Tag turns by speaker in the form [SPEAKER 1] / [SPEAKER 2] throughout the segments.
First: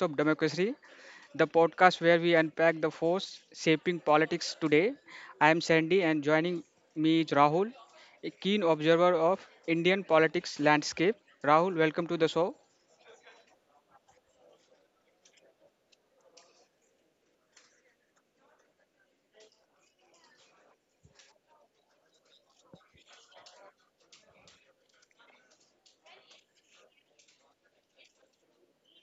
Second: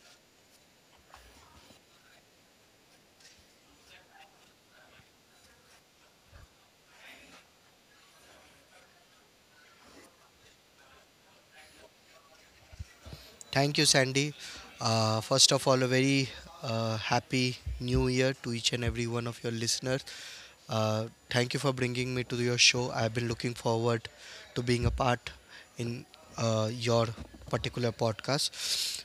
[SPEAKER 1] of Democracy, the podcast where we unpack the force shaping politics today. I am Sandy, and joining me is Rahul, a keen observer of Indian politics landscape. Rahul, welcome to the show.
[SPEAKER 2] Thank you, Sandy. First of all, a very happy new year to each and every one of your listeners. Thank you for bringing me to your show. I've been looking forward to being a part in your particular podcast.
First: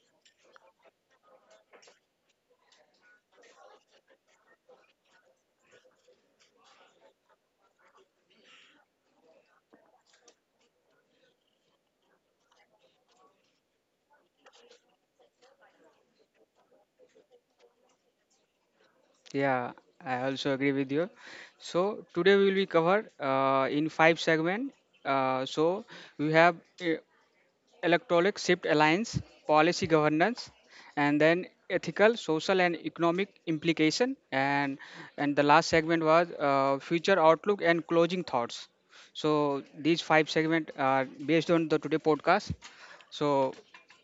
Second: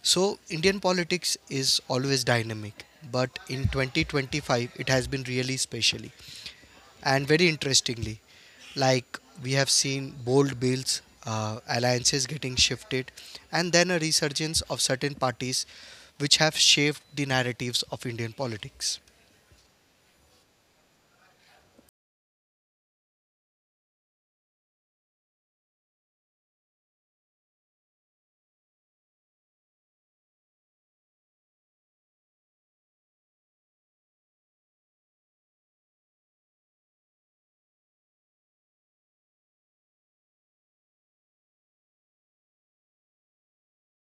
[SPEAKER 2] So, Indian politics is always dynamic, but in 2025, it has been really special and very interestingly, like we have seen bold bills, alliances getting shifted, and then a resurgence of certain parties which have shaped the narratives of indian politics.
[SPEAKER 1] Yeah, I also agree with you. So today we will be covered in five segment. So we have uh, electronic shift alliance, policy governance, and then ethical, social, and economic implication. And the last segment was future outlook and closing thoughts. So these five segment are based on the today podcast. So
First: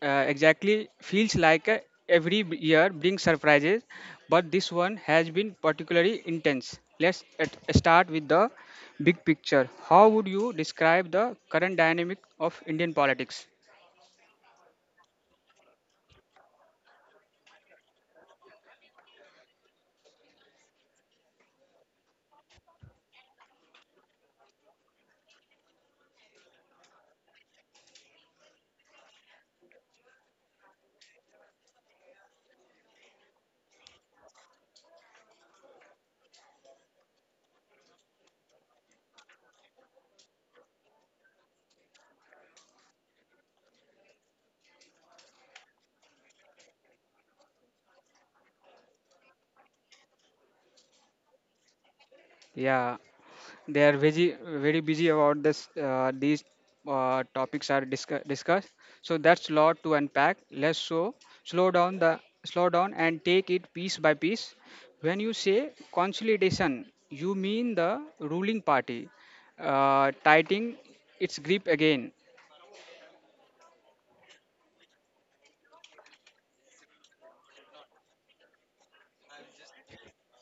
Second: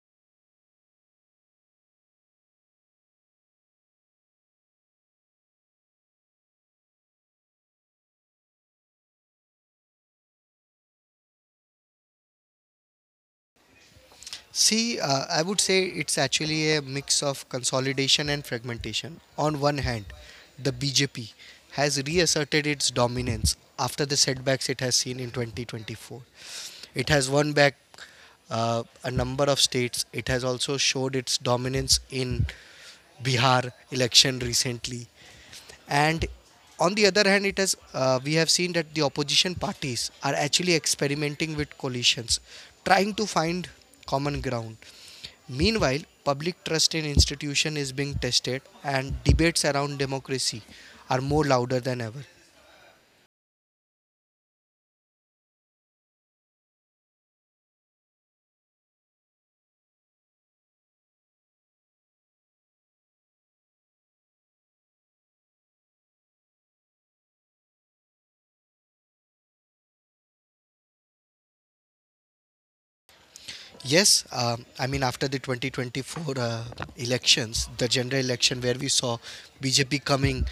[SPEAKER 1] exactly feels like every year brings surprises, but this one has been particularly intense. Start with the big picture. How would you describe the current dynamic of Indian politics?
[SPEAKER 2] See uh, i would say it's actually a mix of consolidation and fragmentation. On one hand, the bjp has reasserted its dominance after the setbacks it has seen in 2024. It has won back a number of states. It has also showed its dominance in Bihar election recently. And on the other hand, it has we have seen that the opposition parties are actually experimenting with coalitions, trying to find common ground. Meanwhile, public trust in institution is being tested, and debates around democracy are more louder than ever.
[SPEAKER 1] Yeah. They are very very busy about this. These topics are discussed. So that's lot to unpack. Let's so slow down the slow down and take it piece by piece. When you say consolidation, you mean the ruling party tightening its grip again.
[SPEAKER 2] Yes, I mean, after the 2024 elections, the general election where we saw BJP coming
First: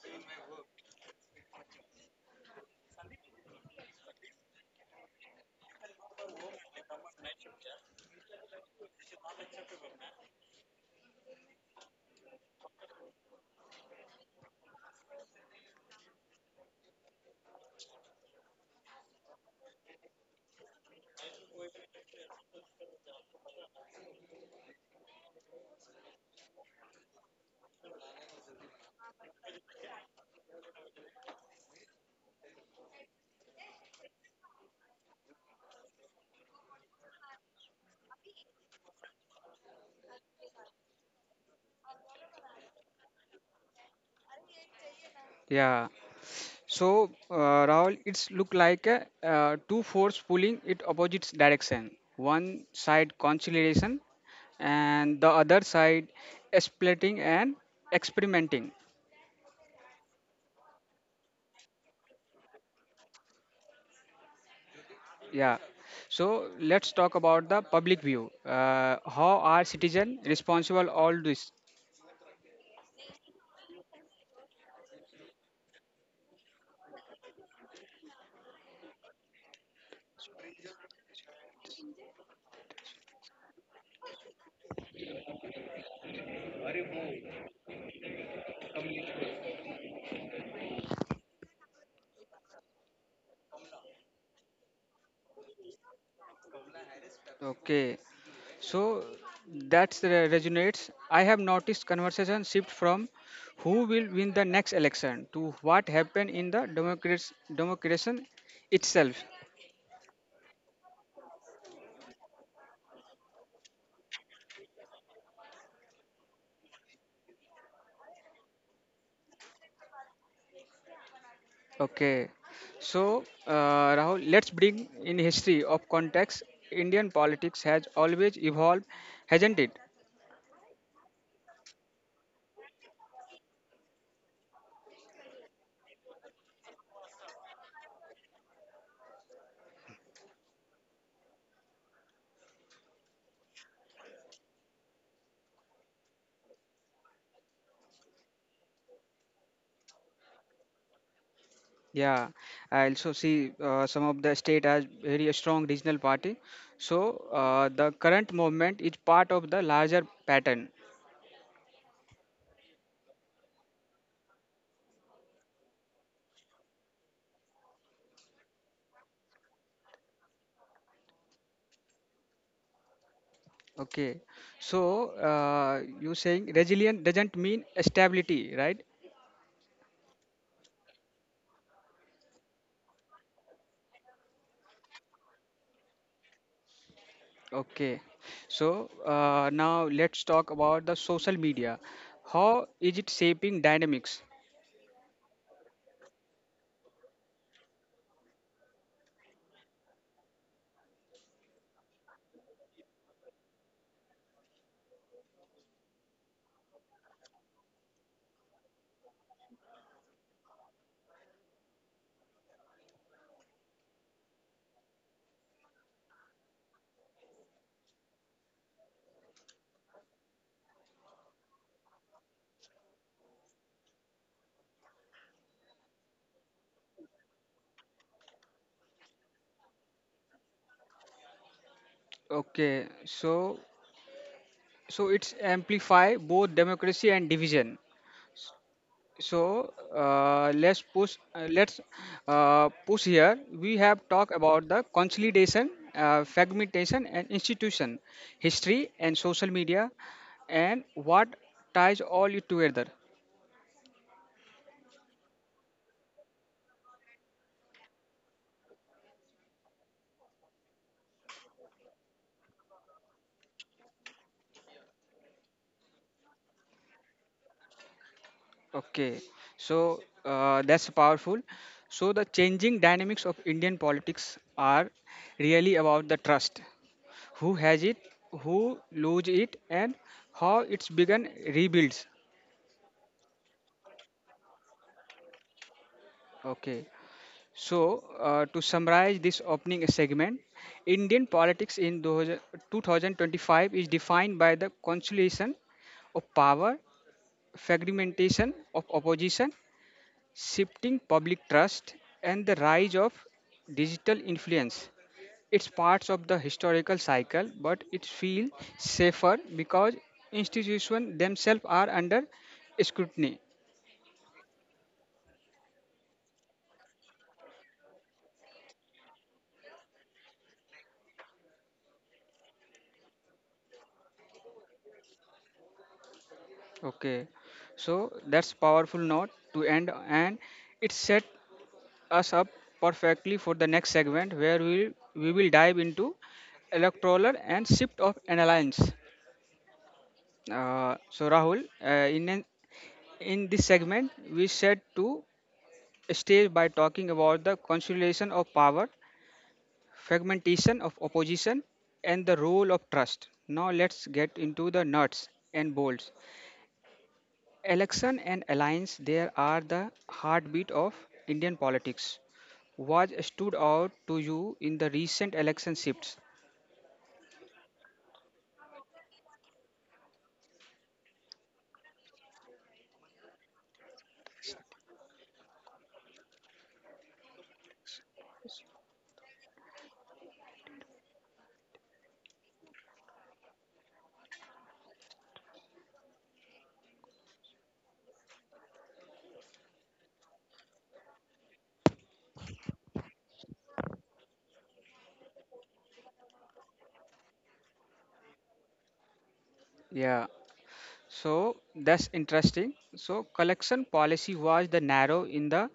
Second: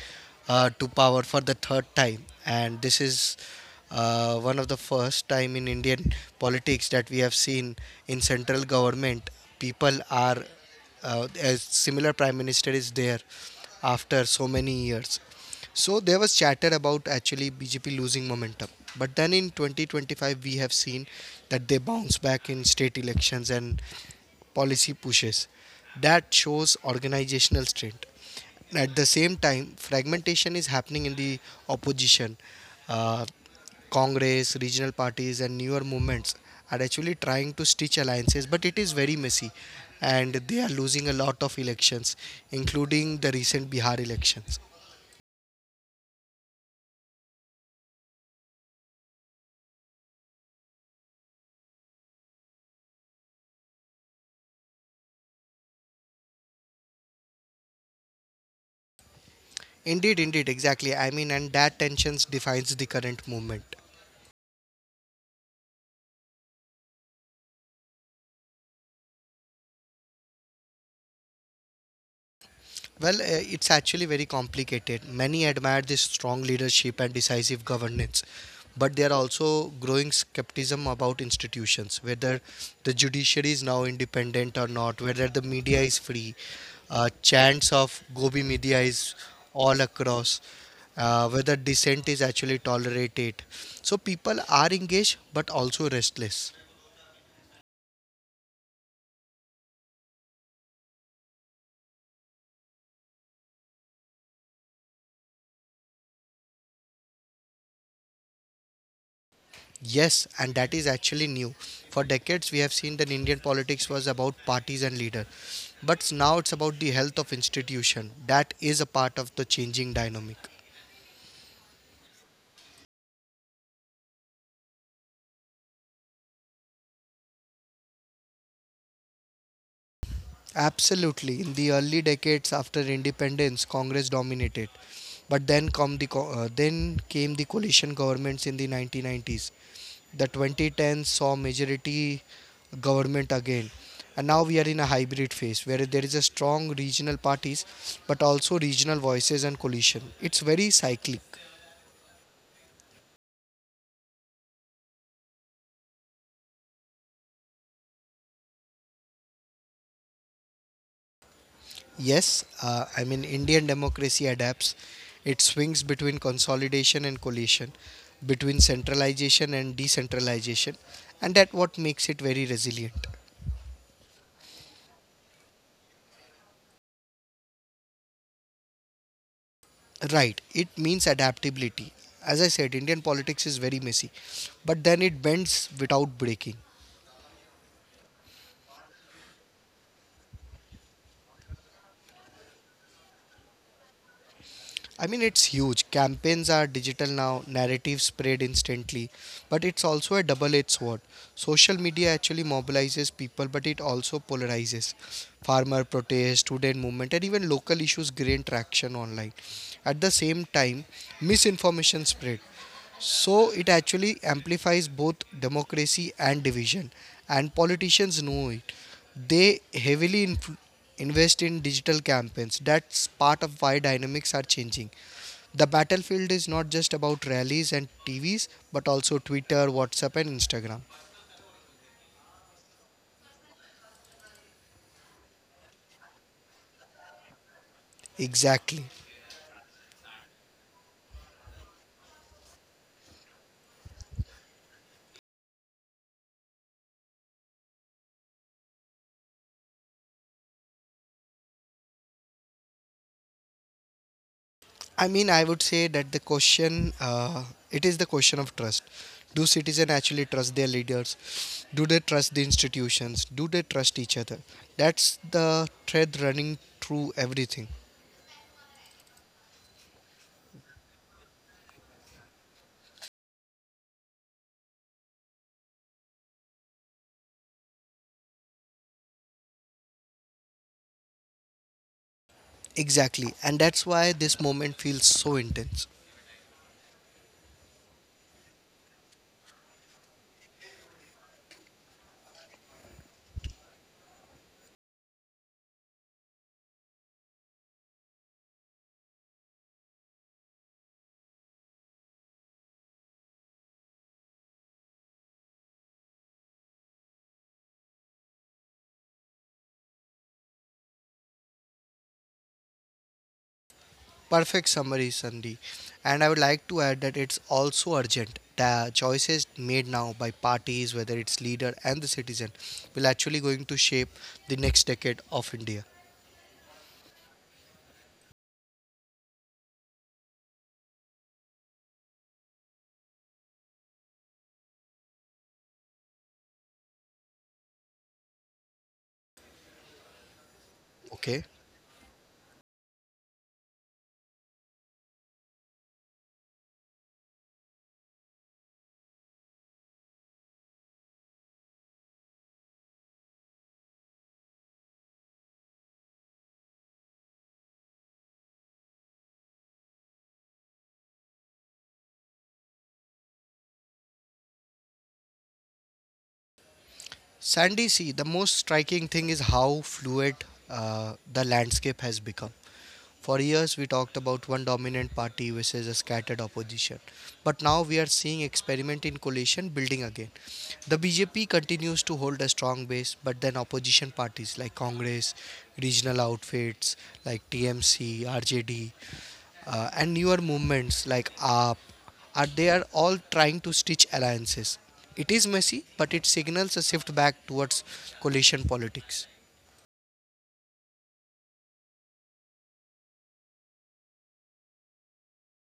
[SPEAKER 2] to power for the third time, and this is one of the first time in Indian politics that we have seen in central government people are, as similar prime minister is there after so many years, so there was chatter about actually bjp losing momentum. But then in 2025 we have seen that they bounce back in state elections and policy pushes. That shows organizational strength. At the same time, fragmentation is happening in the opposition. Uh, Congress, regional parties, and newer movements are actually trying to stitch alliances, but it is very messy and they are losing a lot of elections, including the recent Bihar elections.
[SPEAKER 1] Yeah. So, Rahul, it's look like two force pulling it opposite direction. One side conciliation, and the other side splitting and experimenting.
[SPEAKER 2] Indeed, indeed, exactly. I mean, and that tensions defines the current movement.
[SPEAKER 1] Yeah. So let's talk about the public view. How are citizens responsible all this?
[SPEAKER 2] Well, it's actually very complicated. Many admire this strong leadership and decisive governance, but there are also growing skepticism about institutions, whether the judiciary is now independent or not, whether the media is free. Chants of Gobi media is all across, whether dissent is actually tolerated. So people are engaged but also restless.
[SPEAKER 1] Okay. So that's resonates. I have noticed conversation shift from who will win the next election to what happened in the democracy democration itself.
[SPEAKER 2] Yes, and that is actually new. For decades, we have seen that Indian politics was about parties and leader, but now it's about the health of institution. That is a part of the changing dynamic.
[SPEAKER 1] Okay. So Rahul, let's bring in history of context. Indian politics has always evolved, hasn't it?
[SPEAKER 2] Absolutely. In the early decades after independence, Congress dominated, but then then came the coalition governments in the 1990s. The 2010 saw majority government again, and now we are in a hybrid phase where there is a strong regional parties but also regional voices and coalition. It's very cyclic.
[SPEAKER 1] Yeah. I also see some of the state as very strong regional party. So the current movement is part of the larger pattern.
[SPEAKER 2] Yes uh, i mean, indian democracy adapts. It swings between consolidation and coalition, between centralization and decentralization, and that what makes it very resilient.
[SPEAKER 1] Okay, so you saying resilient doesn't mean stability, right?
[SPEAKER 2] Right, it means adaptability. As I said, indian politics is very messy, but then it bends without breaking.
[SPEAKER 1] Okay, so now let's talk about the social media. How is it shaping dynamics?
[SPEAKER 2] I mean, it's huge. Campaigns are digital now, narratives spread instantly, but it's also a double edged sword. Social media actually mobilizes people, but it also polarizes. Farmer protests, student movement, and even local issues gain traction online. At the same time, misinformation spread. So it actually amplifies both democracy and division, and politicians know it. They invest in digital campaigns. That's part of why dynamics are changing. The battlefield is not just about rallies and TVs, but also Twitter, WhatsApp, and Instagram.
[SPEAKER 1] Okay, so so it's amplify both democracy and division.
[SPEAKER 2] Exactly.
[SPEAKER 1] So let's push here. We have talked about the consolidation, fragmentation and institution, history and social media, and what ties all it together.
[SPEAKER 2] I mean, I would say that the question it is the question of trust. Do citizens actually trust their leaders? Do they trust the institutions? Do they trust each other? That's the thread running through everything.
[SPEAKER 1] Okay, so that's powerful. So the changing dynamics of Indian politics are really about the trust, who has it, who lose it, and how it's begun rebuilds.
[SPEAKER 2] Exactly, and that's why this moment feels so intense.
[SPEAKER 1] Okay. So, to summarize this opening segment, Indian politics in 2000 2025 is defined by the consolidation of power, fragmentation of opposition, shifting public trust, and the rise of digital influence. It's parts of the historical cycle, but it feels safer because institutions themselves are under scrutiny.
[SPEAKER 2] Perfect summary, Sandy. And I would like to add that it's also urgent. The choices made now by parties, whether it's leader and the citizen, will actually going to shape the next decade of India.
[SPEAKER 1] Okay, so that's powerful note to end, and it set us up perfectly for the next segment where we will dive into electoral and shift of an alliance. So
[SPEAKER 2] Okay,
[SPEAKER 1] Rahul, in this segment, we set to stage by talking about the consolidation of power, fragmentation of opposition, and the role of trust. Now let's get into the nuts and bolts. Election and alliance, there are the heartbeat of Indian politics. What stood out to you in the recent election shifts?
[SPEAKER 2] Sandy, see, the most striking thing is how fluid the landscape has become. For years, we talked about one dominant party versus a scattered opposition. But now we are seeing experiment in coalition building again. The BJP continues to hold a strong base, but then opposition parties like Congress, regional outfits like TMC, RJD, and newer movements like AAP, are they are all trying to stitch alliances. It is messy, but it signals a shift back towards coalition politics.
[SPEAKER 1] Yeah, so that's interesting. So, collection policy was the narrow in the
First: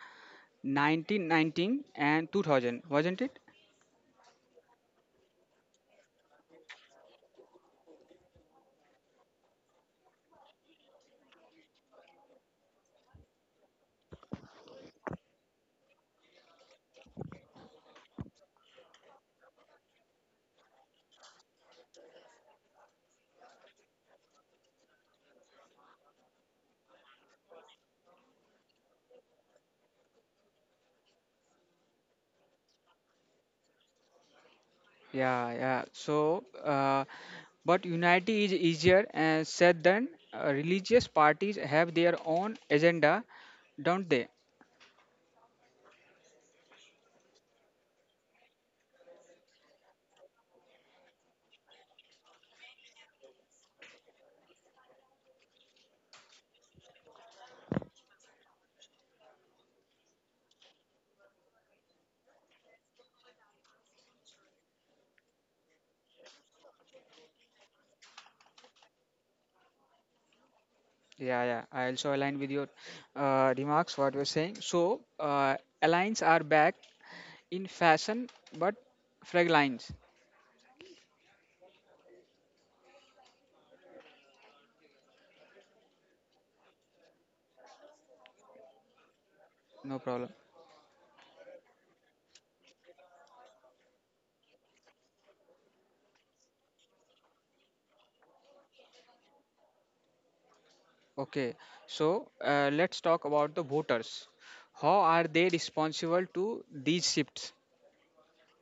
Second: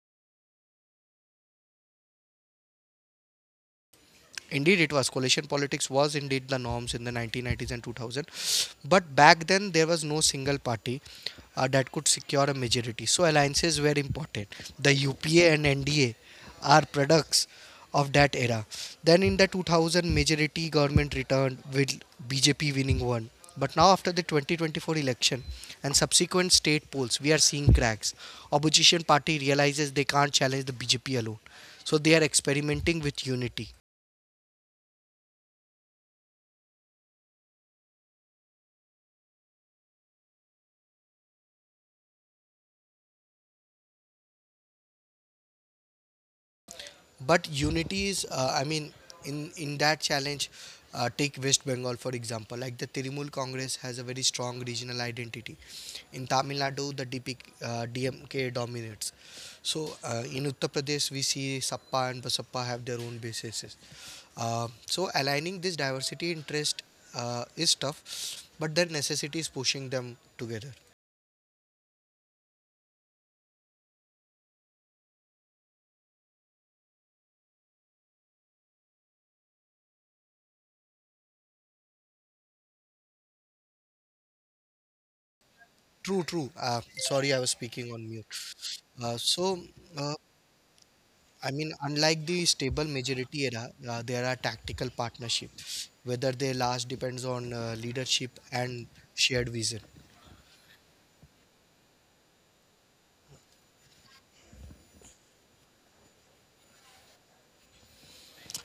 [SPEAKER 1] 1919 and 2000, wasn't it?
[SPEAKER 2] Indeed, it was. Coalition politics was indeed the norms in the 1990s and 2000. But back then, there was no single party that could secure a majority. So alliances were important. The UPA and NDA are products of that era. Then in the 2000, majority government returned with BJP winning one. But now after the 2024 election and subsequent state polls, we are seeing cracks. Opposition party realizes they can't challenge the BJP alone. So they are experimenting with unity.
[SPEAKER 1] Yeah, yeah. So, but unity is easier said than religious parties have their own agenda, don't they?
[SPEAKER 2] But unity is I mean in that challenge, take west bengal for example, like the trinamool congress has a very strong regional identity. In tamil nadu dmk dominates. In uttar pradesh we see sappa and basappa have their own bases. Uh, so aligning this diversity interest is tough, but their necessity is pushing them together.
[SPEAKER 1] Yeah, yeah. I also align with your remarks, what you're saying. So, aligns are back in fashion, but frag lines,
[SPEAKER 2] True true Sorry, I was speaking on mute. uh, so
[SPEAKER 1] no
[SPEAKER 2] uh,
[SPEAKER 1] problem.
[SPEAKER 2] I mean, unlike the stable majority era, there are tactical partnership. Whether they last depends on leadership and shared vision.
[SPEAKER 1] Okay. So, let's talk about the voters. How are they responsible to these shifts?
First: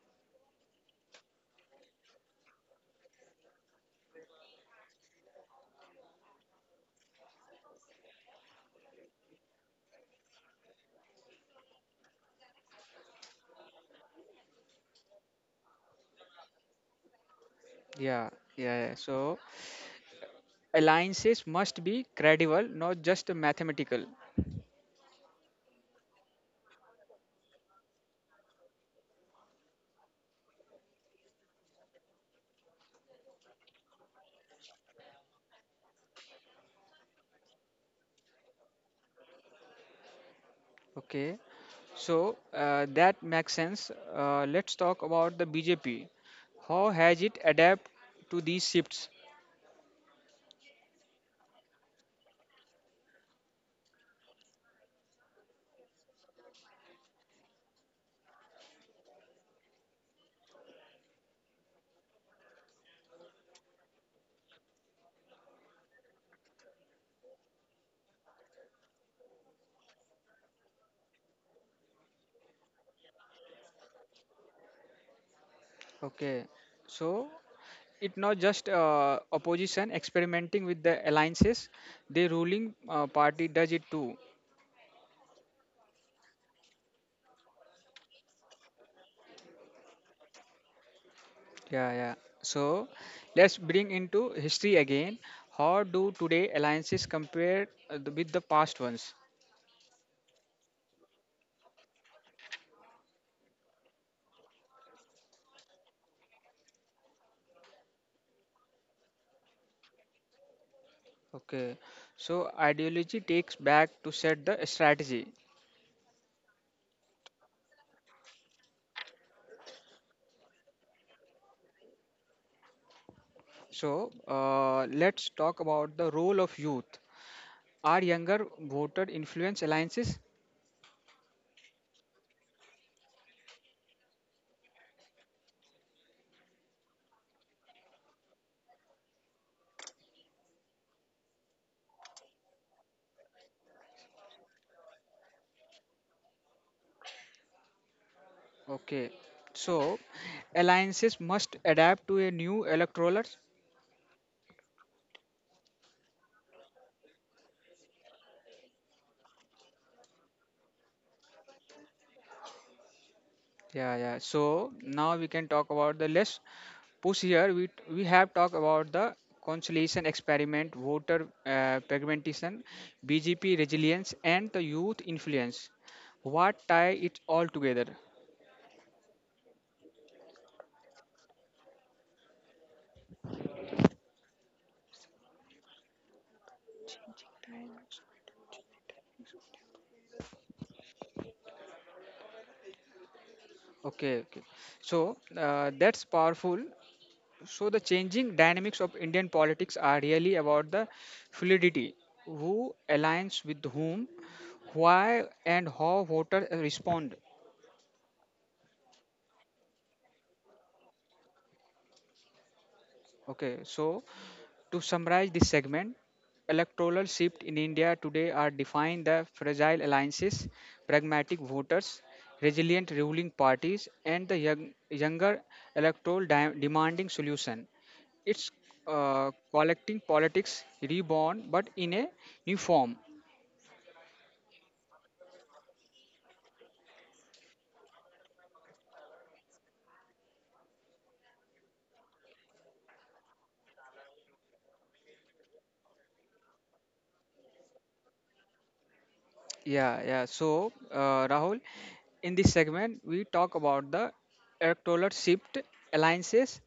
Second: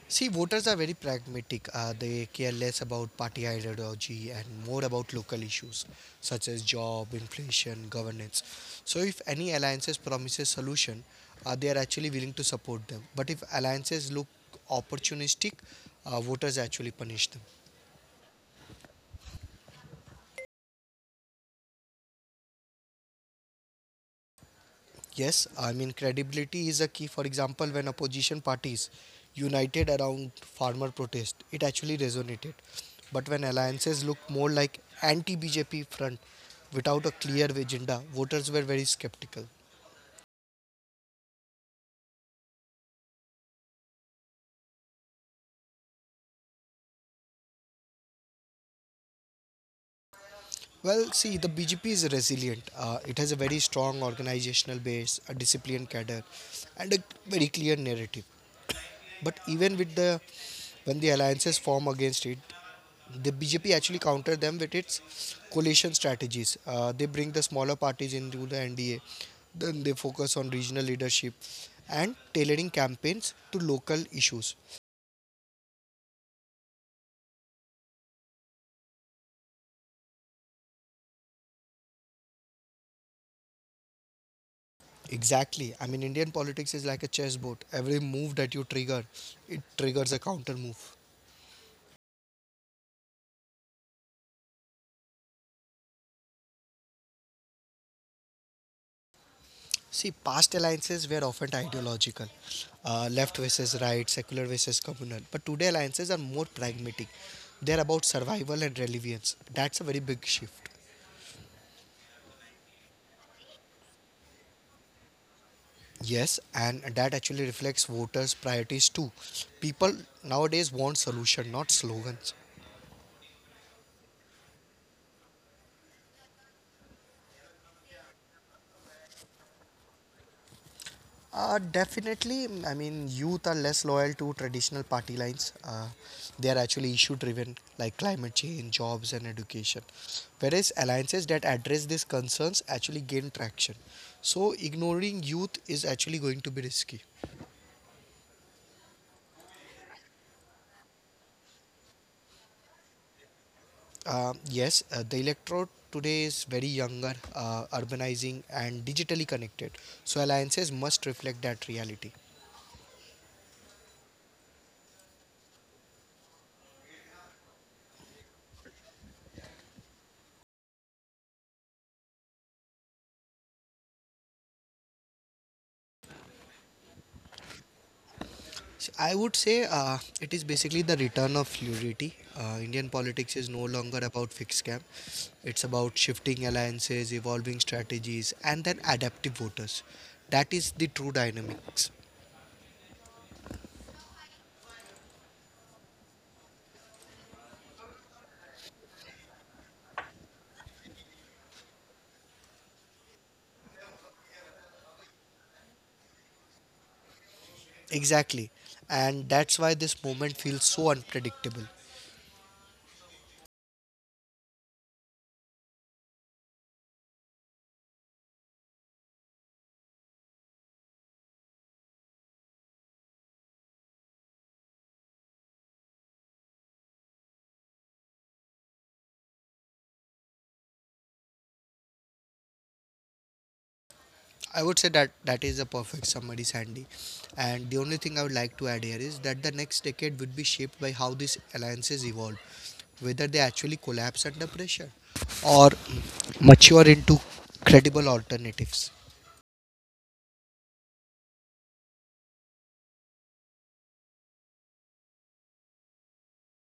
[SPEAKER 2] See, voters are very pragmatic. They care less about party ideology and more about local issues such as job, inflation, governance. So, if any alliances promises solution, they are actually willing to support them. But if alliances look opportunistic, voters actually punish them.
[SPEAKER 1] Yeah, yeah. So, alliances must be credible, not just mathematical.
[SPEAKER 2] Yes, I mean, credibility is a key. For example, when opposition parties united around farmer protest, it actually resonated. But when alliances look more like anti BJP front without a clear agenda, voters were very skeptical.
[SPEAKER 1] Okay. So, that makes sense. Let's talk about the BJP. How has it adapt to these shifts?
[SPEAKER 2] Well, see, the BJP is resilient. It has a very strong organizational base, a disciplined cadre, and a very clear narrative. But even with the when the alliances form against it, the BJP actually counter them with its coalition strategies. They bring the smaller parties into the NDA. Then they focus on regional leadership and tailoring campaigns to local issues.
[SPEAKER 1] Okay, so it not just opposition experimenting with the alliances, the ruling party does it too.
[SPEAKER 2] Exactly. I mean, Indian politics is like a chessboard. Every move that you trigger, it triggers a counter move.
[SPEAKER 1] Yeah, yeah. So let's bring into history again. How do today alliances compare with the past ones?
[SPEAKER 2] See, past alliances were often ideological, left versus right, secular versus communal. But today, alliances are more pragmatic. They're about survival and relevance. That's a very big shift.
[SPEAKER 1] Okay, so ideology takes back to set the strategy.
[SPEAKER 2] Yes, and that actually reflects voters' priorities too. People nowadays want solution, not slogans.
[SPEAKER 1] So let's talk about the role of youth. Are younger voter influence alliances?
[SPEAKER 2] Definitely, I mean, youth are less loyal to traditional party lines. They are actually issue driven, like climate change, jobs, and education. Whereas alliances that address these concerns actually gain traction. So, ignoring youth is actually going to be risky.
[SPEAKER 1] Okay, so alliances must adapt to a new electorate.
[SPEAKER 2] Yes, the electorate today is very younger, urbanizing, and digitally connected. So alliances must reflect that reality.
[SPEAKER 1] Yeah, yeah. So now we can talk about the less push here. We have talked about the conciliation experiment, voter fragmentation, BGP resilience, and the youth influence. What tie it all together?
[SPEAKER 2] So I would say it is basically the return of fluidity. Indian politics is no longer about fixed camp. It's about shifting alliances, evolving strategies, and then adaptive voters. That is the true dynamics.
[SPEAKER 1] Okay. So that's powerful. So the changing dynamics of Indian politics are really about the fluidity, who aligns with whom, why and how voters respond.
[SPEAKER 2] Exactly. And that's why this moment feels so unpredictable.
[SPEAKER 1] Okay, so to summarize this segment, electoral shift in India today are defined the fragile alliances, pragmatic voters, resilient ruling parties, and the younger electoral demanding solution. It's collecting politics reborn, but in a new form.
[SPEAKER 2] I would say that that is a perfect summary, Sandy. And the only thing I would like to add here is that the next decade would be shaped by how these alliances evolve, whether they actually collapse under pressure or mature into credible alternatives.
[SPEAKER 1] Yeah, yeah. So, Rahul, in this segment, we talk about the electoral shift, alliances,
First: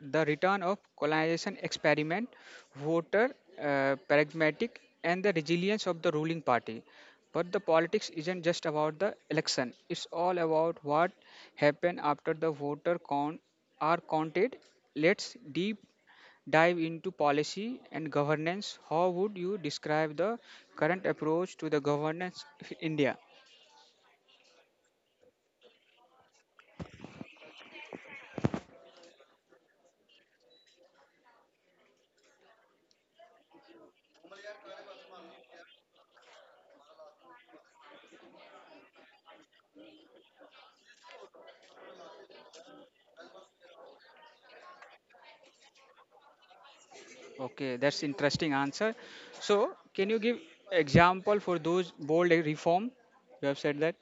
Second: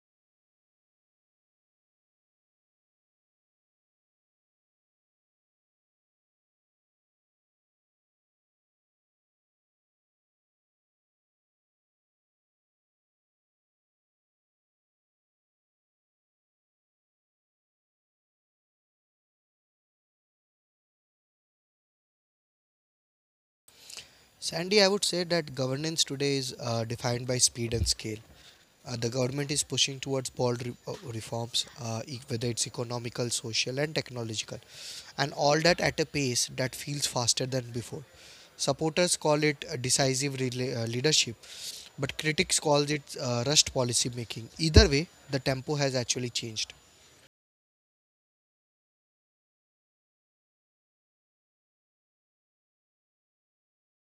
[SPEAKER 1] the return of colonization experiment, voter pragmatic, and the resilience of the ruling party. But the politics isn't just about the election; it's all about what happened after the voter count are counted. Let's deep dive into policy and governance. How would you describe the current approach to the governance in India?
[SPEAKER 2] Sandy, I would say that governance today is defined by speed and scale. The government is pushing towards reforms, whether it's economical, social, and technological, and all that at a pace that feels faster than before. Supporters call it decisive leadership, but critics call it rushed policy making. Either way, the tempo has actually changed.
[SPEAKER 1] Okay, that's interesting answer. So, can you give example for those bold reform? You have said that.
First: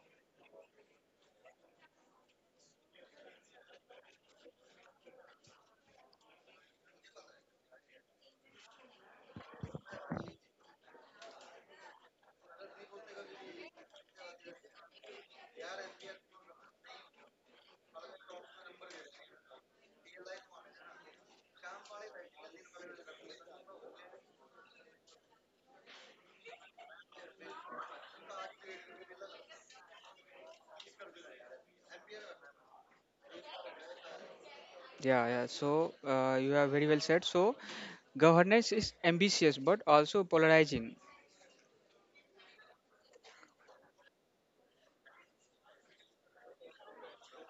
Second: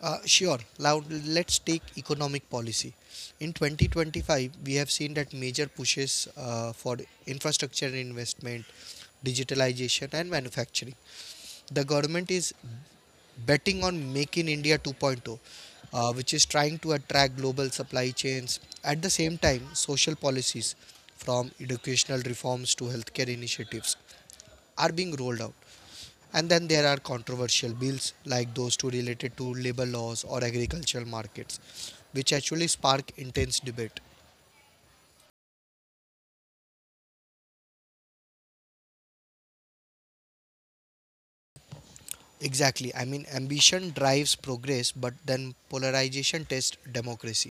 [SPEAKER 2] Sure, now let's take economic policy. In 2025, we have seen that major pushes for infrastructure investment, digitalization, and manufacturing. The government is betting on Make in India 2.0, which is trying to attract global supply chains. At the same time, social policies, from educational reforms to healthcare initiatives, are being rolled out. And then there are controversial bills like those two related to labor laws or agricultural markets, which actually spark intense debate.
[SPEAKER 1] Yeah, yeah. So you have very well said. So governance is ambitious but also polarizing.
[SPEAKER 2] Exactly. I mean, ambition drives progress, but then polarization tests democracy.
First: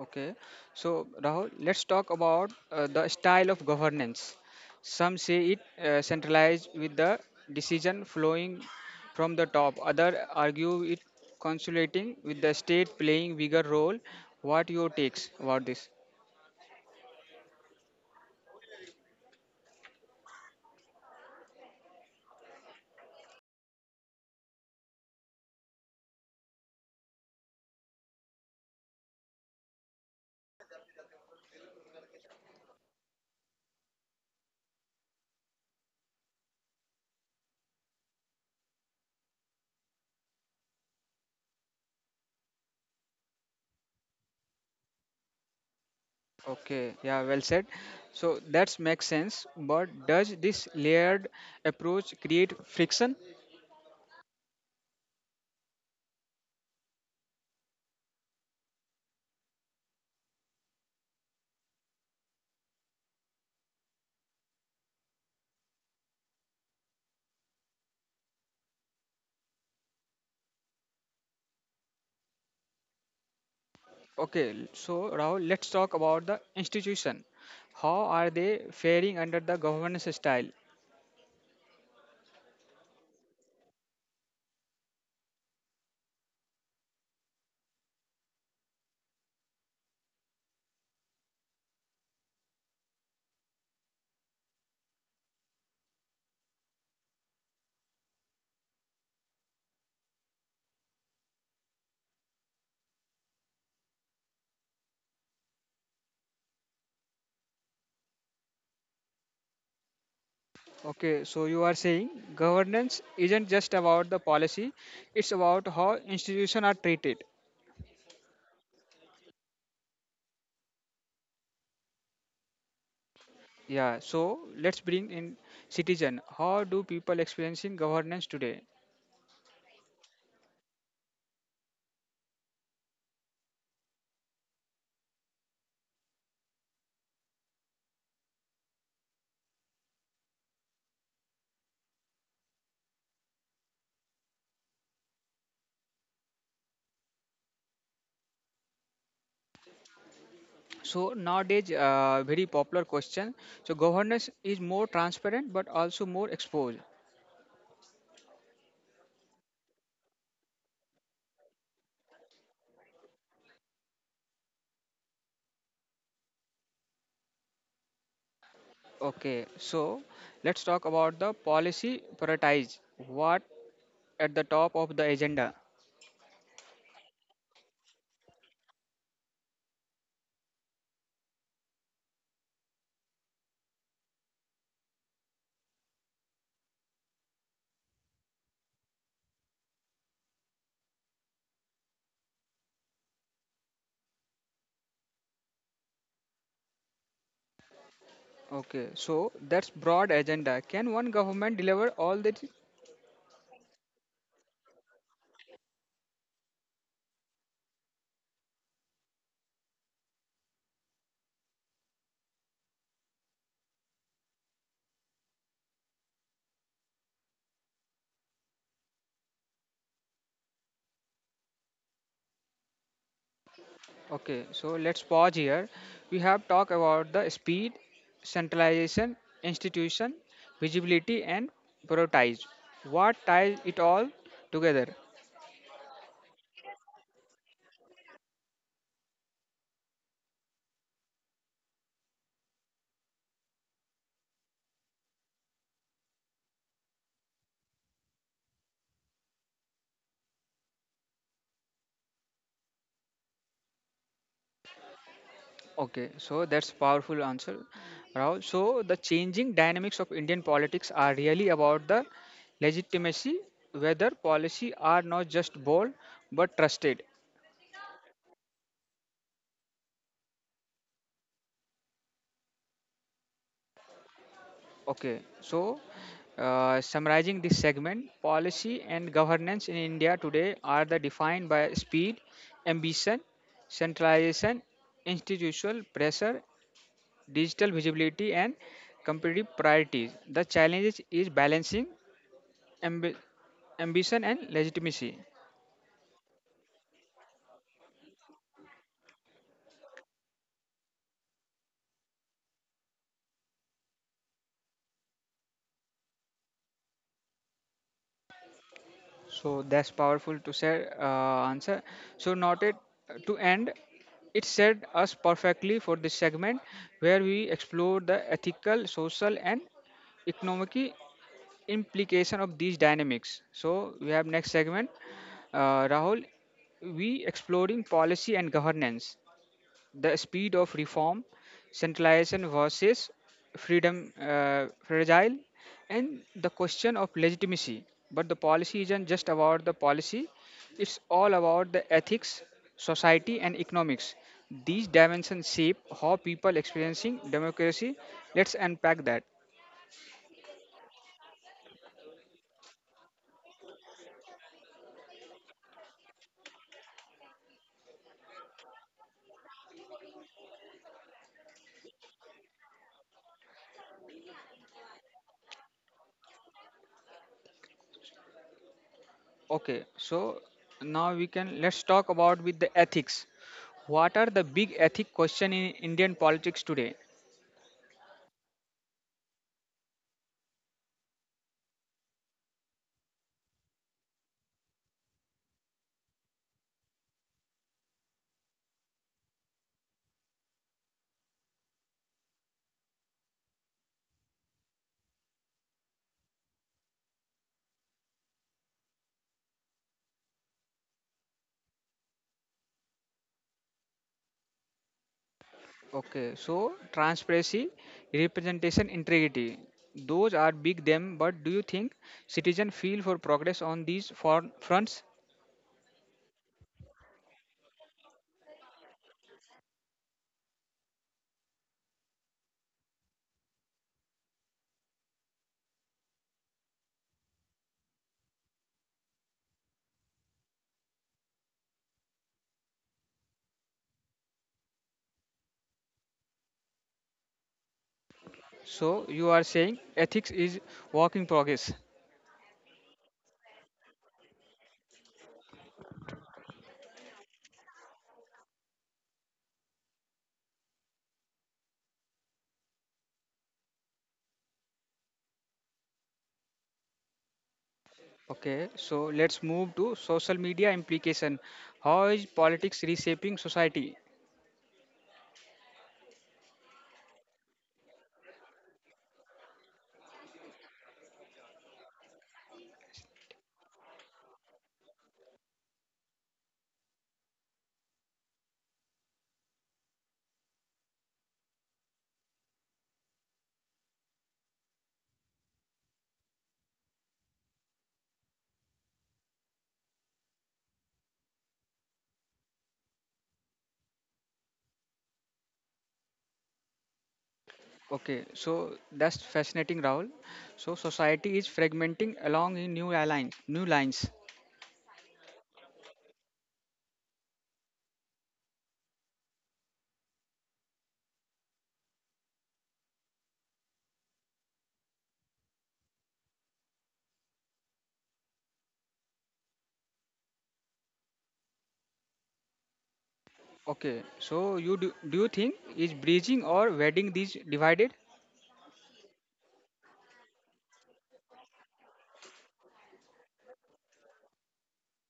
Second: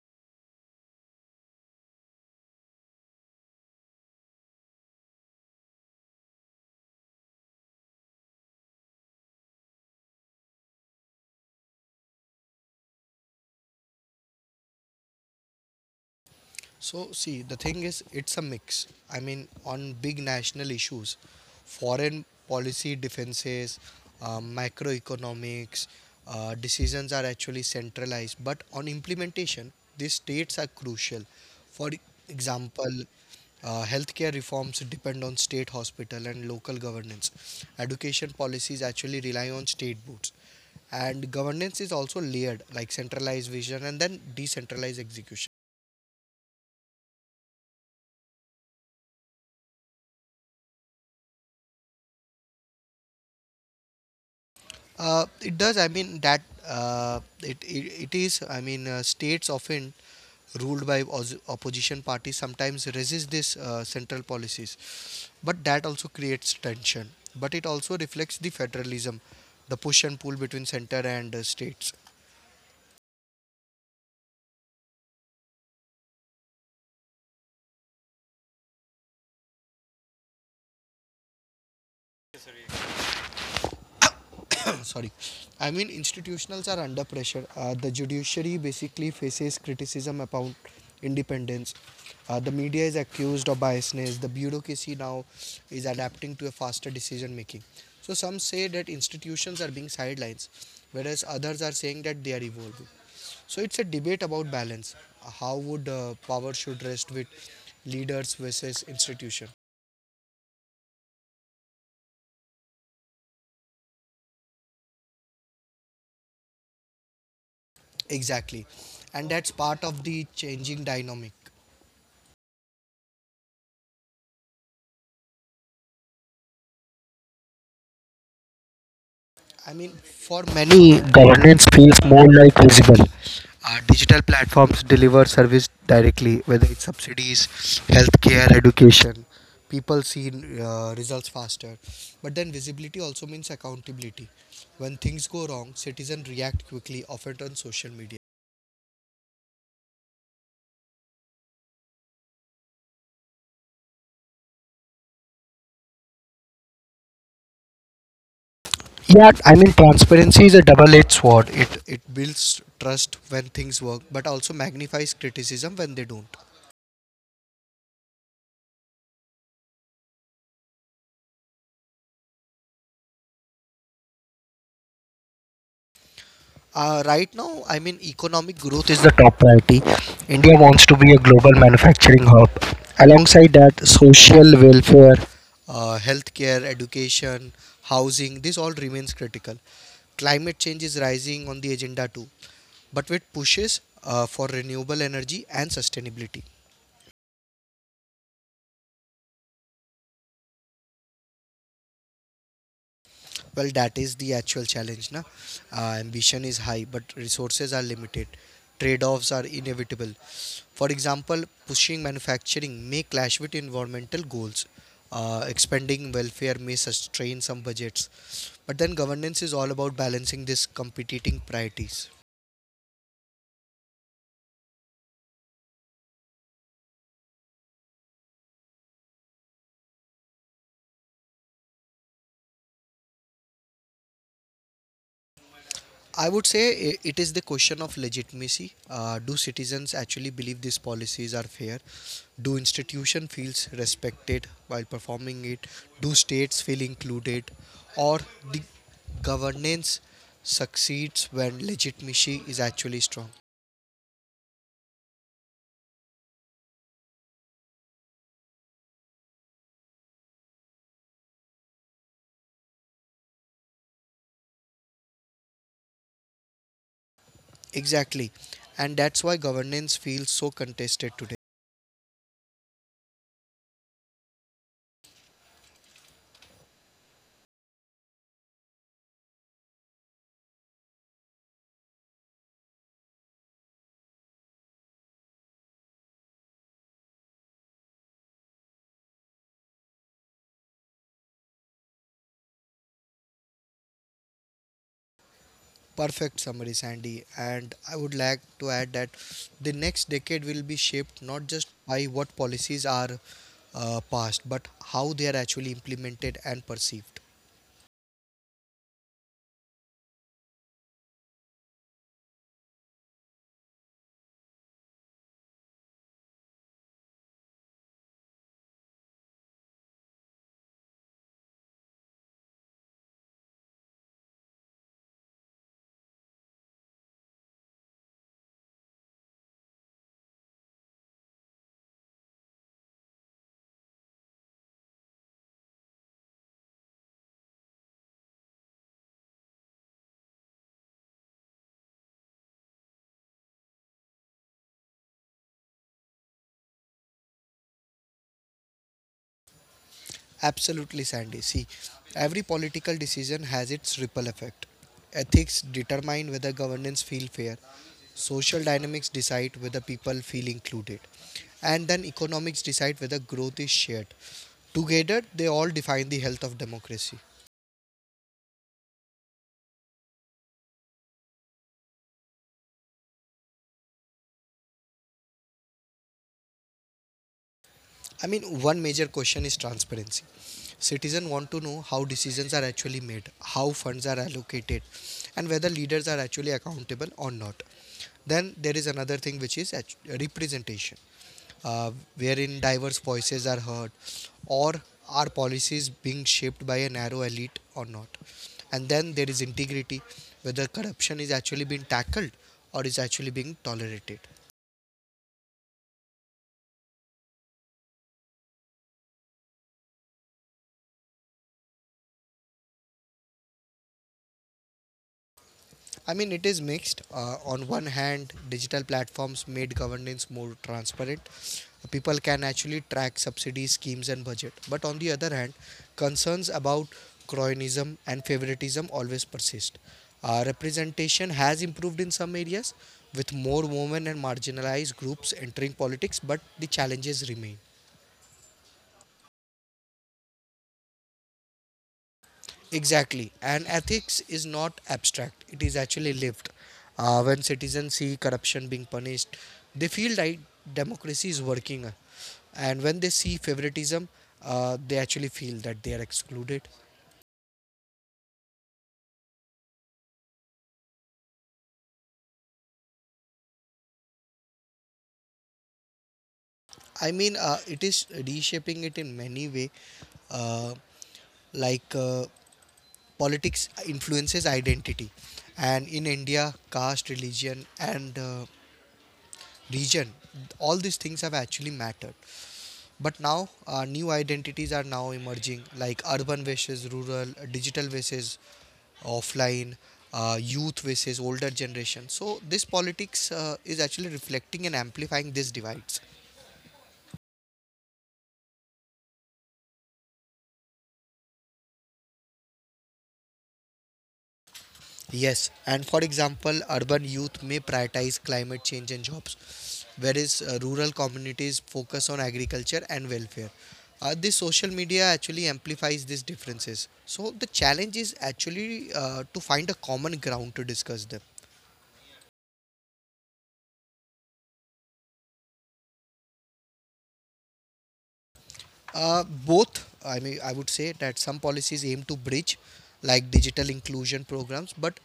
[SPEAKER 1] Okay, so Rahul, let's talk about the style of governance. Some say it centralized with the decision flowing from the top. Other argue it consolidating with the state playing bigger role. What your takes about this?
[SPEAKER 2] So, see, the thing is, it's a mix. I mean, on big national issues, foreign policy defenses, macroeconomics, decisions are actually centralized. But on implementation, these states are crucial. For example, healthcare reforms depend on state hospital and local governance. Education policies actually rely on state boards. And governance is also layered, like centralized vision and then decentralized execution.
[SPEAKER 1] Okay, yeah, well said. So that makes sense. But does this layered approach create friction?
[SPEAKER 2] It does. I mean that it, it it is. I mean states often ruled by opposition parties sometimes resist this central policies, but that also creates tension. But it also reflects the federalism, the push and pull between center and states.
[SPEAKER 1] Okay, so Rahul, let's talk about the institution. How are they faring under the governance style?
[SPEAKER 2] Sorry, I mean institutions are under pressure. The judiciary basically faces criticism about independence. The media is accused of biasness. The bureaucracy now is adapting to a faster decision making, so some say that institutions are being sidelined, whereas others are saying that they are evolving. So it's a debate about balance. How would power should rest with leaders versus institution?
[SPEAKER 1] Okay, so you are saying governance isn't just about the policy, it's about how institutions are treated.
[SPEAKER 2] Exactly, and that's part of the changing dynamic.
[SPEAKER 1] Yeah, so let's bring in citizen. How do people experience in governance today?
[SPEAKER 2] I mean, for many, governance feels more like visible. Digital platforms deliver service directly, whether it's subsidies, healthcare, education. People see results faster. But then visibility also means accountability. When things go wrong, citizens react quickly, often on social media.
[SPEAKER 1] So nowadays, very popular question. So governance is more transparent but also more exposed.
[SPEAKER 2] Yeah, I mean, transparency is a double edged sword. It builds trust when things work, but also magnifies criticism when they don't.
[SPEAKER 1] Okay, so let's talk about the policy prioritize. What at the top of the agenda?
[SPEAKER 2] Right now, I mean, economic growth is the top priority. India wants to be a global manufacturing hub. Alongside that, social welfare, healthcare, education, housing, this all remains critical. Climate change is rising on the agenda too, but with pushes for renewable energy and sustainability.
[SPEAKER 1] Okay, so that's broad agenda. Can one government deliver all that?
[SPEAKER 2] Well, that is the actual challenge. Na? Ambition is high, but resources are limited. Trade offs are inevitable. For example, pushing manufacturing may clash with environmental goals. Expanding welfare may strain some budgets. But then governance is all about balancing these competing priorities.
[SPEAKER 1] Okay, so let's pause here. We have talked about the speed, centralization, institution, visibility, and prioritize. What ties it all together?
[SPEAKER 2] I would say it is the question of legitimacy. Do citizens actually believe these policies are fair? Do institution feels respected while performing it? Do states feel included? Or the governance succeeds when legitimacy is actually strong?
[SPEAKER 1] Okay, so that's powerful answer, Rahul. So the changing dynamics of Indian politics are really about the legitimacy, whether policy are not just bold but trusted.
[SPEAKER 2] Exactly. And that's why governance feels so contested today.
[SPEAKER 1] Okay, so summarizing this segment, policy and governance in India today are the defined by speed, ambition, centralization, institutional pressure, digital visibility, and competitive priorities. The challenges is balancing ambi- ambition and legitimacy.
[SPEAKER 2] Perfect summary, Sandy. And I would like to add that the next decade will be shaped not just by what policies are passed, but how they are actually implemented and perceived.
[SPEAKER 1] So that's powerful to say answer. So noted to end, it set us perfectly for this segment where we explore the ethical, social, and economic implication of these dynamics. So we have next segment, Rahul. We exploring policy and governance, the speed of reform, centralization versus freedom fragile, and the question of legitimacy. But the policy isn't just about the policy, it's all about the ethics, society, and economics. These dimensions shape how people experiencing democracy. Let's unpack that.
[SPEAKER 2] Absolutely, Sandy. See, every political decision has its ripple effect. Ethics determine whether governance feel fair. Social dynamics decide whether people feel included. And then economics decide whether growth is shared. Together, they all define the health of democracy.
[SPEAKER 1] Okay, so now we can let's talk about with the ethics. What are the big ethic question in Indian politics today?
[SPEAKER 2] I mean, one major question is transparency. Citizens want to know how decisions are actually made, how funds are allocated, and whether leaders are actually accountable or not. Then there is another thing which is representation, uh, wherein diverse voices are heard, or are policies being shaped by a narrow elite or not. And then there is integrity, whether corruption is actually being tackled or is actually being tolerated.
[SPEAKER 1] Okay, so transparency, representation, integrity. Those are big them, but do you think citizen feel for progress on these fronts?
[SPEAKER 2] I mean, it is mixed. On one hand, digital platforms made governance more transparent. People can actually track subsidy schemes and budget. But on the other hand, concerns about cronyism and favoritism always persist. Representation has improved in some areas, with more women and marginalized groups entering politics, but the challenges remain.
[SPEAKER 1] So you are saying ethics is work in progress.
[SPEAKER 2] Exactly. And ethics is not abstract, it is actually lived. When citizens see corruption being punished, they feel like democracy is working. And when they see favoritism, they actually feel that they are excluded.
[SPEAKER 1] Okay, so let's move to social media implication. How is politics reshaping society?
[SPEAKER 2] It is reshaping it in many way, uh, like uh, politics influences identity, and in India, caste, religion, and region, all these things have actually mattered. But now, new identities are now emerging, like urban versus rural, digital versus offline, youth versus older generation. So this politics is actually reflecting and amplifying these divides.
[SPEAKER 1] Okay, so that's fascinating, Rahul. So society is fragmenting along in new lines.
[SPEAKER 2] Yes, and for example, urban youth may prioritize climate change and jobs, whereas rural communities focus on agriculture and welfare. This social media actually amplifies these differences. So the challenge is actually to find a common ground to discuss them.
[SPEAKER 1] Okay, so do you think is bridging or wedding these divided?
[SPEAKER 2] Both, I mean, I would say that some policies aim to bridge, like digital inclusion programs, but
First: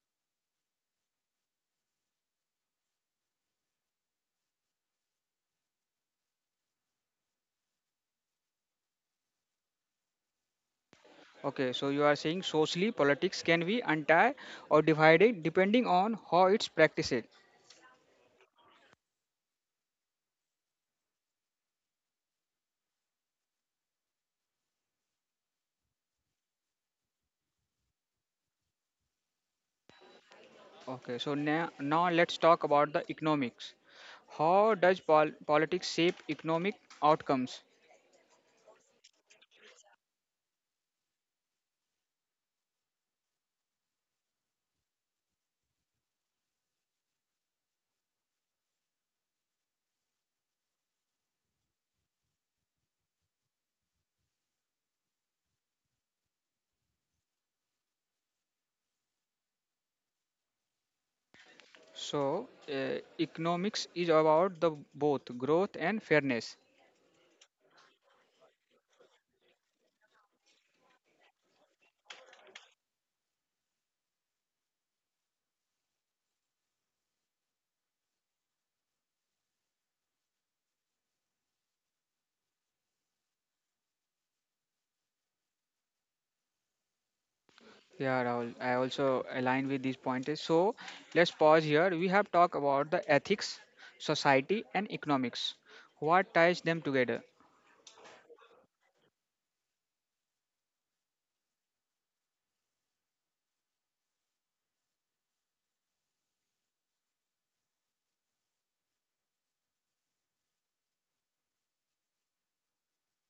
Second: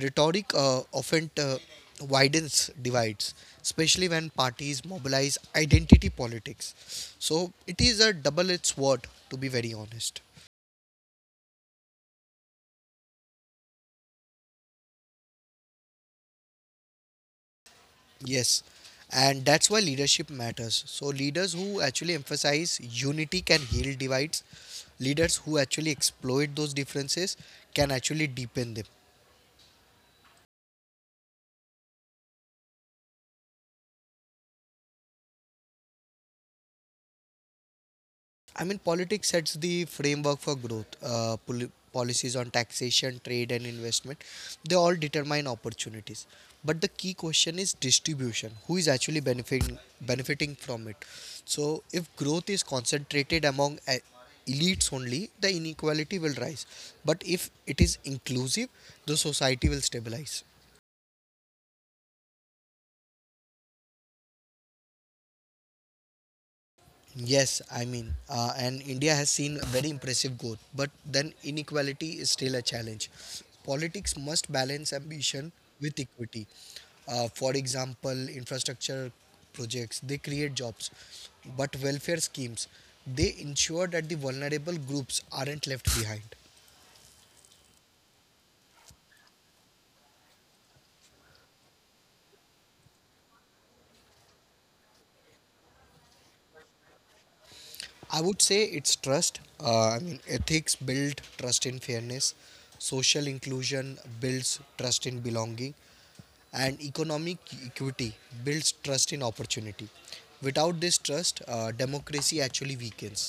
[SPEAKER 2] rhetoric often widens divides, especially when parties mobilize identity politics. So it is a double edged sword, to be very honest.
[SPEAKER 1] Okay, so you are saying socially politics can be untie or divided depending on how it's practiced.
[SPEAKER 2] Yes, and that's why leadership matters. So leaders who actually emphasize unity can heal divides, leaders who actually exploit those differences can actually deepen them.
[SPEAKER 1] Okay, so now let's talk about the economics. How does politics shape economic outcomes?
[SPEAKER 2] I mean, politics sets the framework for growth. Policies on taxation, trade, and investment, they all determine opportunities. But the key question is distribution. Who is actually benefiting from it? So, if growth is concentrated among elites only, the inequality will rise. But if it is inclusive, the society will stabilize.
[SPEAKER 1] So, economics is about the both growth and fairness.
[SPEAKER 2] Yes, I mean, and India has seen very impressive growth, but then inequality is still a challenge. Politics must balance ambition with equity. For example, infrastructure projects they create jobs, but welfare schemes they ensure that the vulnerable groups aren't left behind.
[SPEAKER 1] Yeah, Rahul, I also align with these pointers. So, let's pause here. We have talked about the ethics, society, and economics. What ties them together?
[SPEAKER 2] I would say it's trust. Ethics build trust in fairness. Social inclusion builds trust in belonging, and economic equity builds trust in opportunity. Without this trust, democracy actually weakens.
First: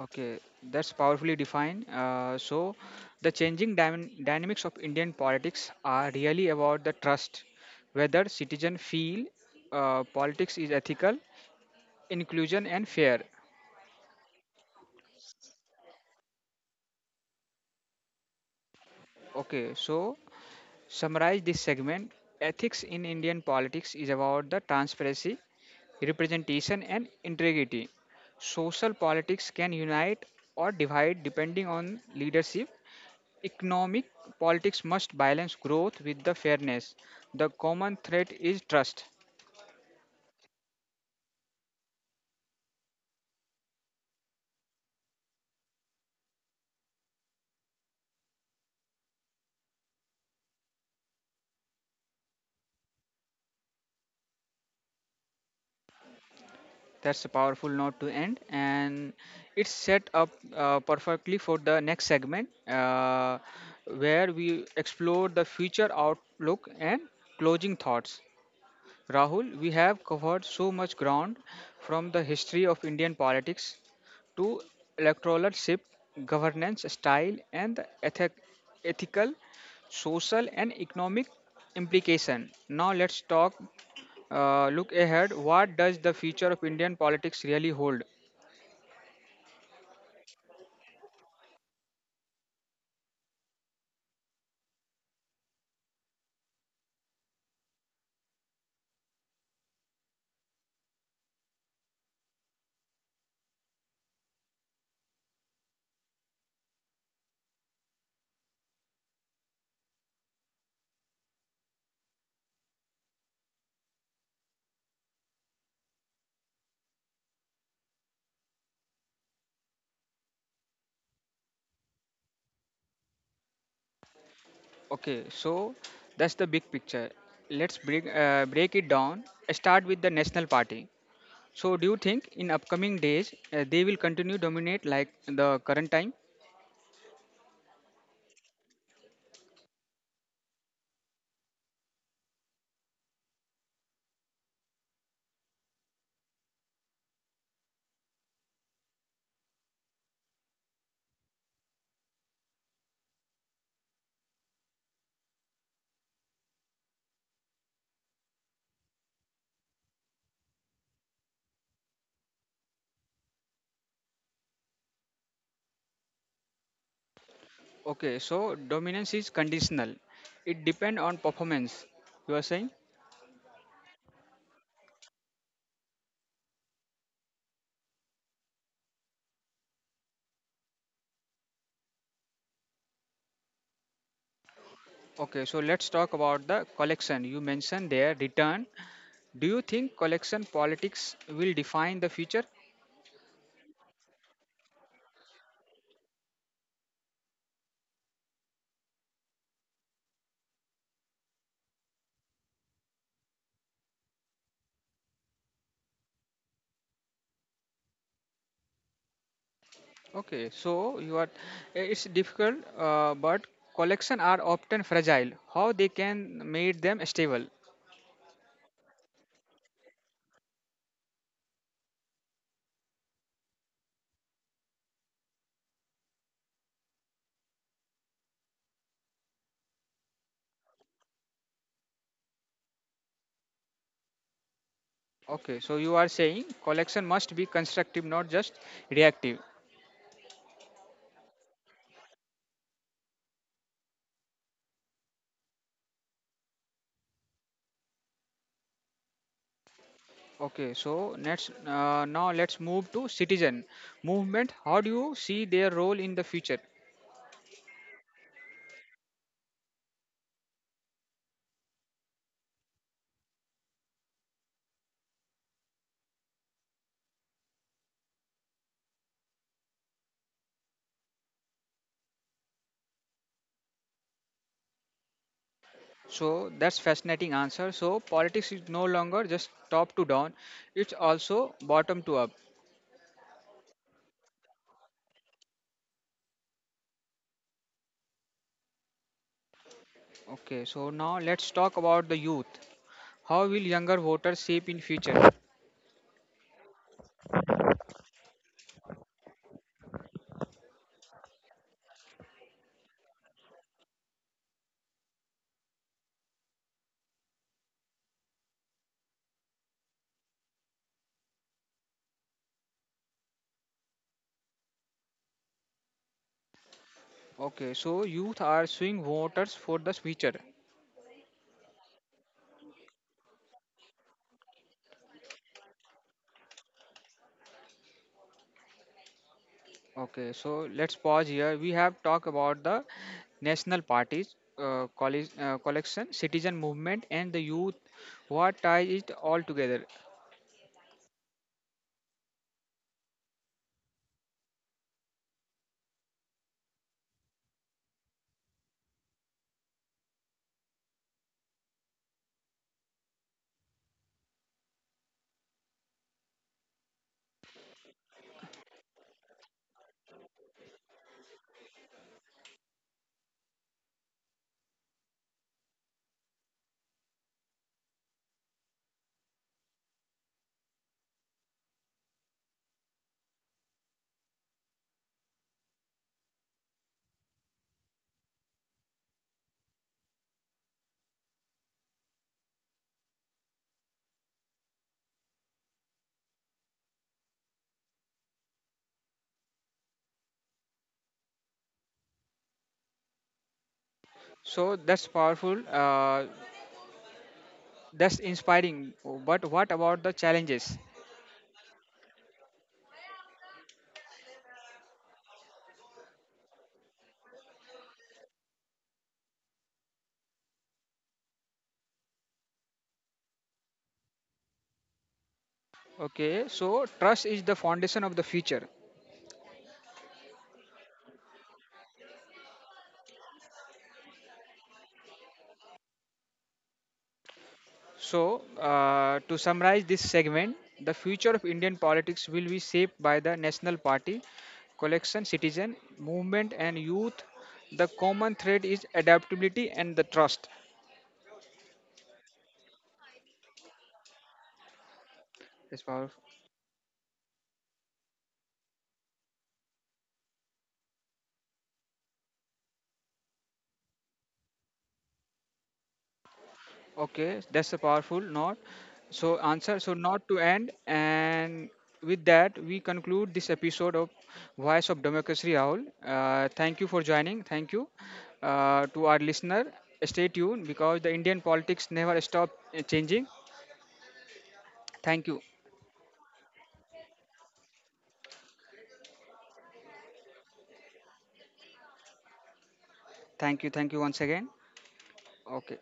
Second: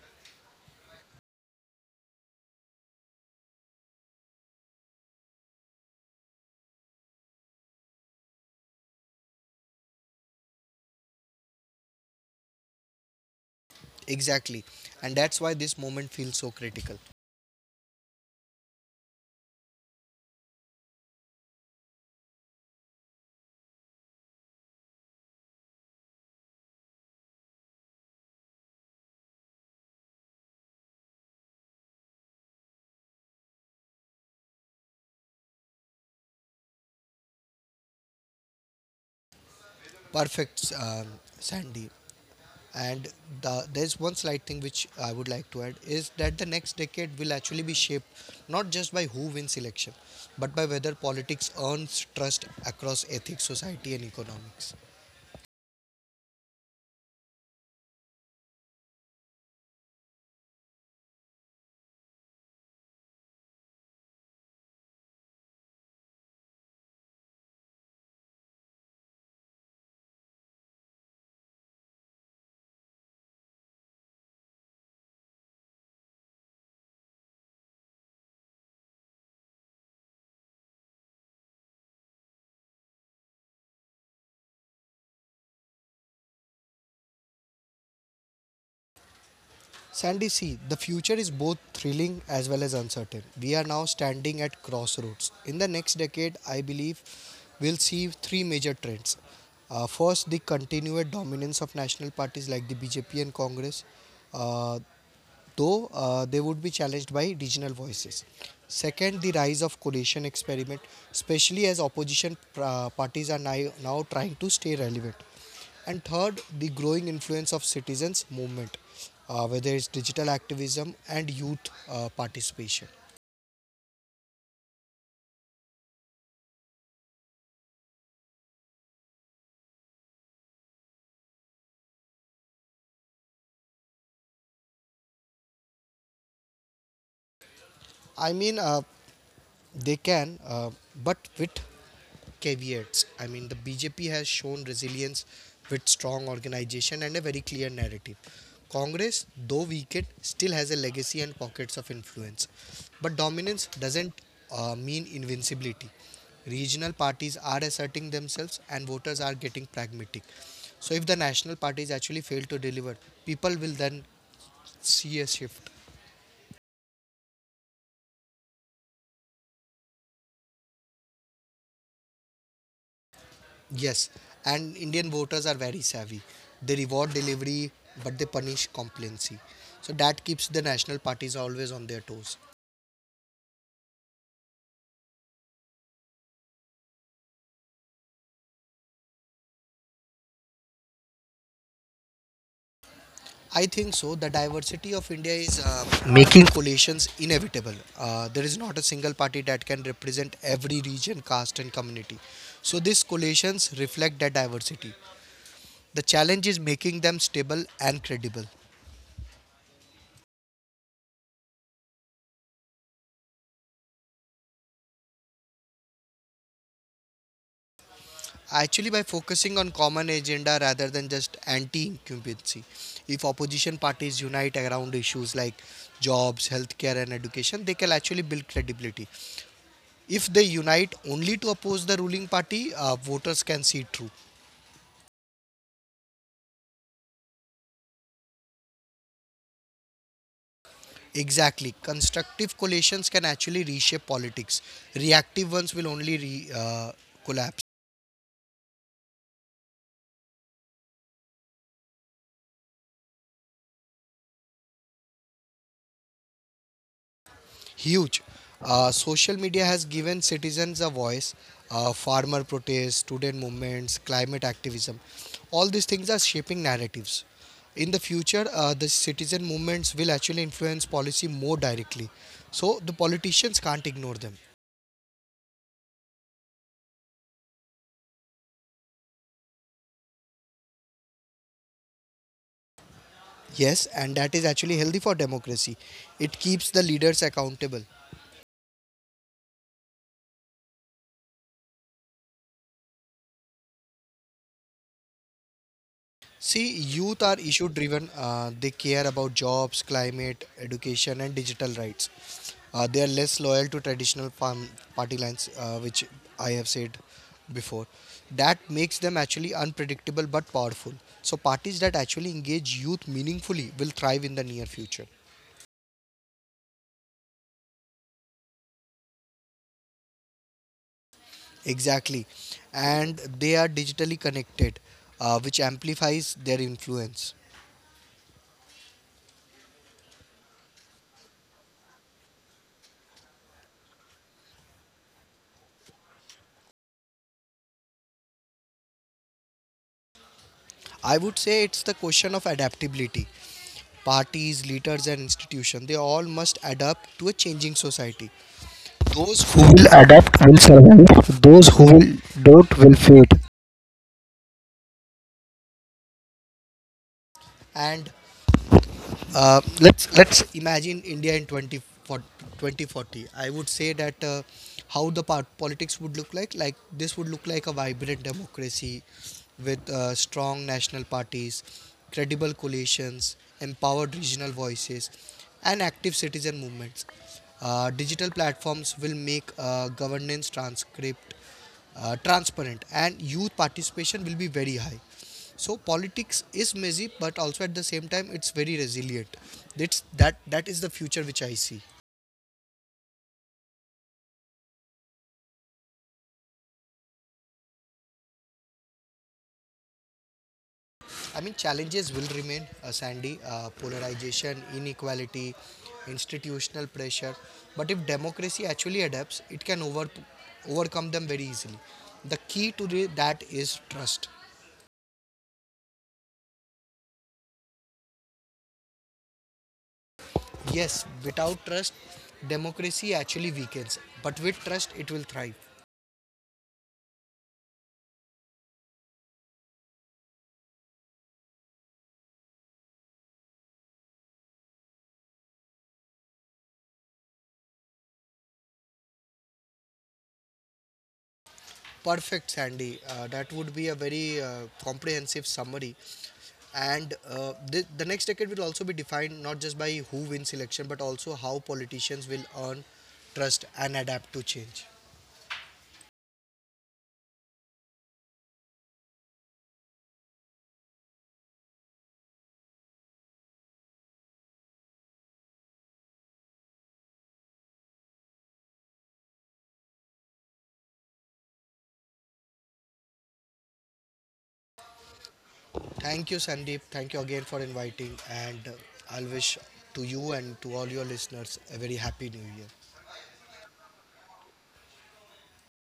[SPEAKER 1] Okay, that's powerfully defined. So, the changing dynamics of Indian politics are really about the trust, whether citizens feel politics is ethical, inclusion, and fair.
[SPEAKER 2] Exactly, and that's why this moment feels so critical.
[SPEAKER 1] Okay, so summarize this segment. Ethics in Indian politics is about the transparency, representation, and integrity. Social politics can unite or divide depending on leadership. Economic politics must balance growth with the fairness. The common threat is trust.
[SPEAKER 2] Perfect, Sandy. And there's one slight thing which I would like to add is that the next decade will actually be shaped not just by who wins election, but by whether politics earns trust across ethics, society, and economics.
[SPEAKER 1] That's a powerful note to end, and it's set up perfectly for the next segment, where we explore the future outlook and closing thoughts. Rahul, we have covered so much ground from the history of Indian politics to electoralship, governance style, and the ethical, social, and economic implication. Now let's talk. Look ahead. What does the future of Indian politics really hold?
[SPEAKER 2] Sandy, see, the future is both thrilling as well as uncertain. We are now standing at crossroads. In the next decade, I believe we'll see three major trends. First, the continued dominance of national parties like the BJP and Congress. Uh, though they would be challenged by regional voices. Second, the rise of coalition experiment, especially as opposition parties are now trying to stay relevant. And third, the growing influence of citizens' movement, whether it's digital activism and youth participation.
[SPEAKER 1] Okay, so that's the big picture. Let's break it down. Start with the National Party. So, do you think in upcoming days they will continue dominate like the current time?
[SPEAKER 2] I mean, uh, They can, but with caveats. I mean, the BJP has shown resilience with strong organization and a very clear narrative. Congress, though weakened, still has a legacy and pockets of influence. But dominance doesn't mean invincibility. Regional parties are asserting themselves and voters are getting pragmatic. So, if the national parties actually fail to deliver, people will then see a shift.
[SPEAKER 1] Okay, so dominance is conditional. It depends on performance. You are saying?
[SPEAKER 2] Yes, and Indian voters are very savvy. They reward delivery, but they punish complacency. So that keeps the national parties always on their toes.
[SPEAKER 1] Okay, so let's talk about the collection. You mentioned their return. Do you think collection politics will define the future?
[SPEAKER 2] I think so. The diversity of India is making coalitions inevitable. There is not a single party that can represent every region, caste, and community. So these coalitions reflect that diversity. The challenge is making them stable and credible.
[SPEAKER 1] Okay, so you are. Eh, It's difficult, but collection are often fragile. How they can make them stable?
[SPEAKER 2] Actually, by focusing on common agenda rather than just anti-incumbency, if opposition parties unite around issues like jobs, healthcare, and education, they can actually build credibility. If they unite only to oppose the ruling party, voters can see through.
[SPEAKER 1] Okay, so you are saying collection must be constructive, not just reactive.
[SPEAKER 2] Exactly, constructive coalitions can actually reshape politics. Reactive ones will only collapse.
[SPEAKER 1] Okay, so next, now let's move to citizen movement. How do you see their role in the future?
[SPEAKER 2] Huge. Social media has given citizens a voice. Farmer protests, student movements, climate activism. All these things are shaping narratives. In the future, the citizen movements will actually influence policy more directly. So the politicians can't ignore them.
[SPEAKER 1] So that's fascinating answer. So politics is no longer just top to down; it's also bottom to up.
[SPEAKER 2] Yes, and that is actually healthy for democracy. It keeps the leaders accountable.
[SPEAKER 1] Okay, so now let's talk about the youth. How will younger voters shape in future?
[SPEAKER 2] See, youth are issue driven. They care about jobs, climate, education, and digital rights. They are less loyal to traditional farm party lines, which I have said before. That makes them actually unpredictable but powerful. So, parties that actually engage youth meaningfully will thrive in the near future.
[SPEAKER 1] Okay, so youth are swing voters for the future.
[SPEAKER 2] Exactly. And they are digitally connected, which amplifies their influence.
[SPEAKER 1] Okay, so let's pause here. We have talked about the national parties, collection, citizen, movement, and the youth. What ties it all together?
[SPEAKER 2] I would say it's the question of adaptability. Parties, leaders, and institutions. They all must adapt to a changing society. Those who will adapt will survive, those who will don't will fade. And let's imagine India in 2040. I would say that how the part politics would look like. Like this would look like a vibrant democracy with strong national parties, credible coalitions, empowered regional voices, and active citizen movements. Digital platforms will make governance transcript transparent and youth participation will be very high. So politics is messy but also at the same time it's very resilient. That is the future which I see.
[SPEAKER 1] So that's powerful. That's inspiring. But what about the challenges?
[SPEAKER 2] I mean challenges will remain, Sandy. Polarization, inequality, institutional pressure, but if democracy actually adapts it can overcome them very easily. The key to that is trust.
[SPEAKER 1] Okay, so trust is the foundation of the future.
[SPEAKER 2] Yes, without trust democracy actually weakens, but with trust it will thrive.
[SPEAKER 1] So, to summarize this segment, the future of Indian politics will be shaped by the National Party, collection, citizen, movement, and youth. The common thread is adaptability and the trust.
[SPEAKER 2] Perfect, Sandy. That would be a very comprehensive
[SPEAKER 1] Yes,
[SPEAKER 2] summary.
[SPEAKER 1] Gaurav.
[SPEAKER 2] And the next decade will also be defined not just by who wins election, but also how politicians will earn trust and adapt to change.
[SPEAKER 1] Okay, that's a powerful note. So answer so not to end, and with that we conclude this episode of Voice of Democracy. Rahul, uh, thank you for joining. Thank you to our listener. Stay tuned because the Indian politics never stop changing. Thank you.
[SPEAKER 2] Thank you, Sandeep. Thank you again for inviting. And I'll wish to you and to all your listeners a very happy new year.
[SPEAKER 1] Thank you. Thank you once again. Okay.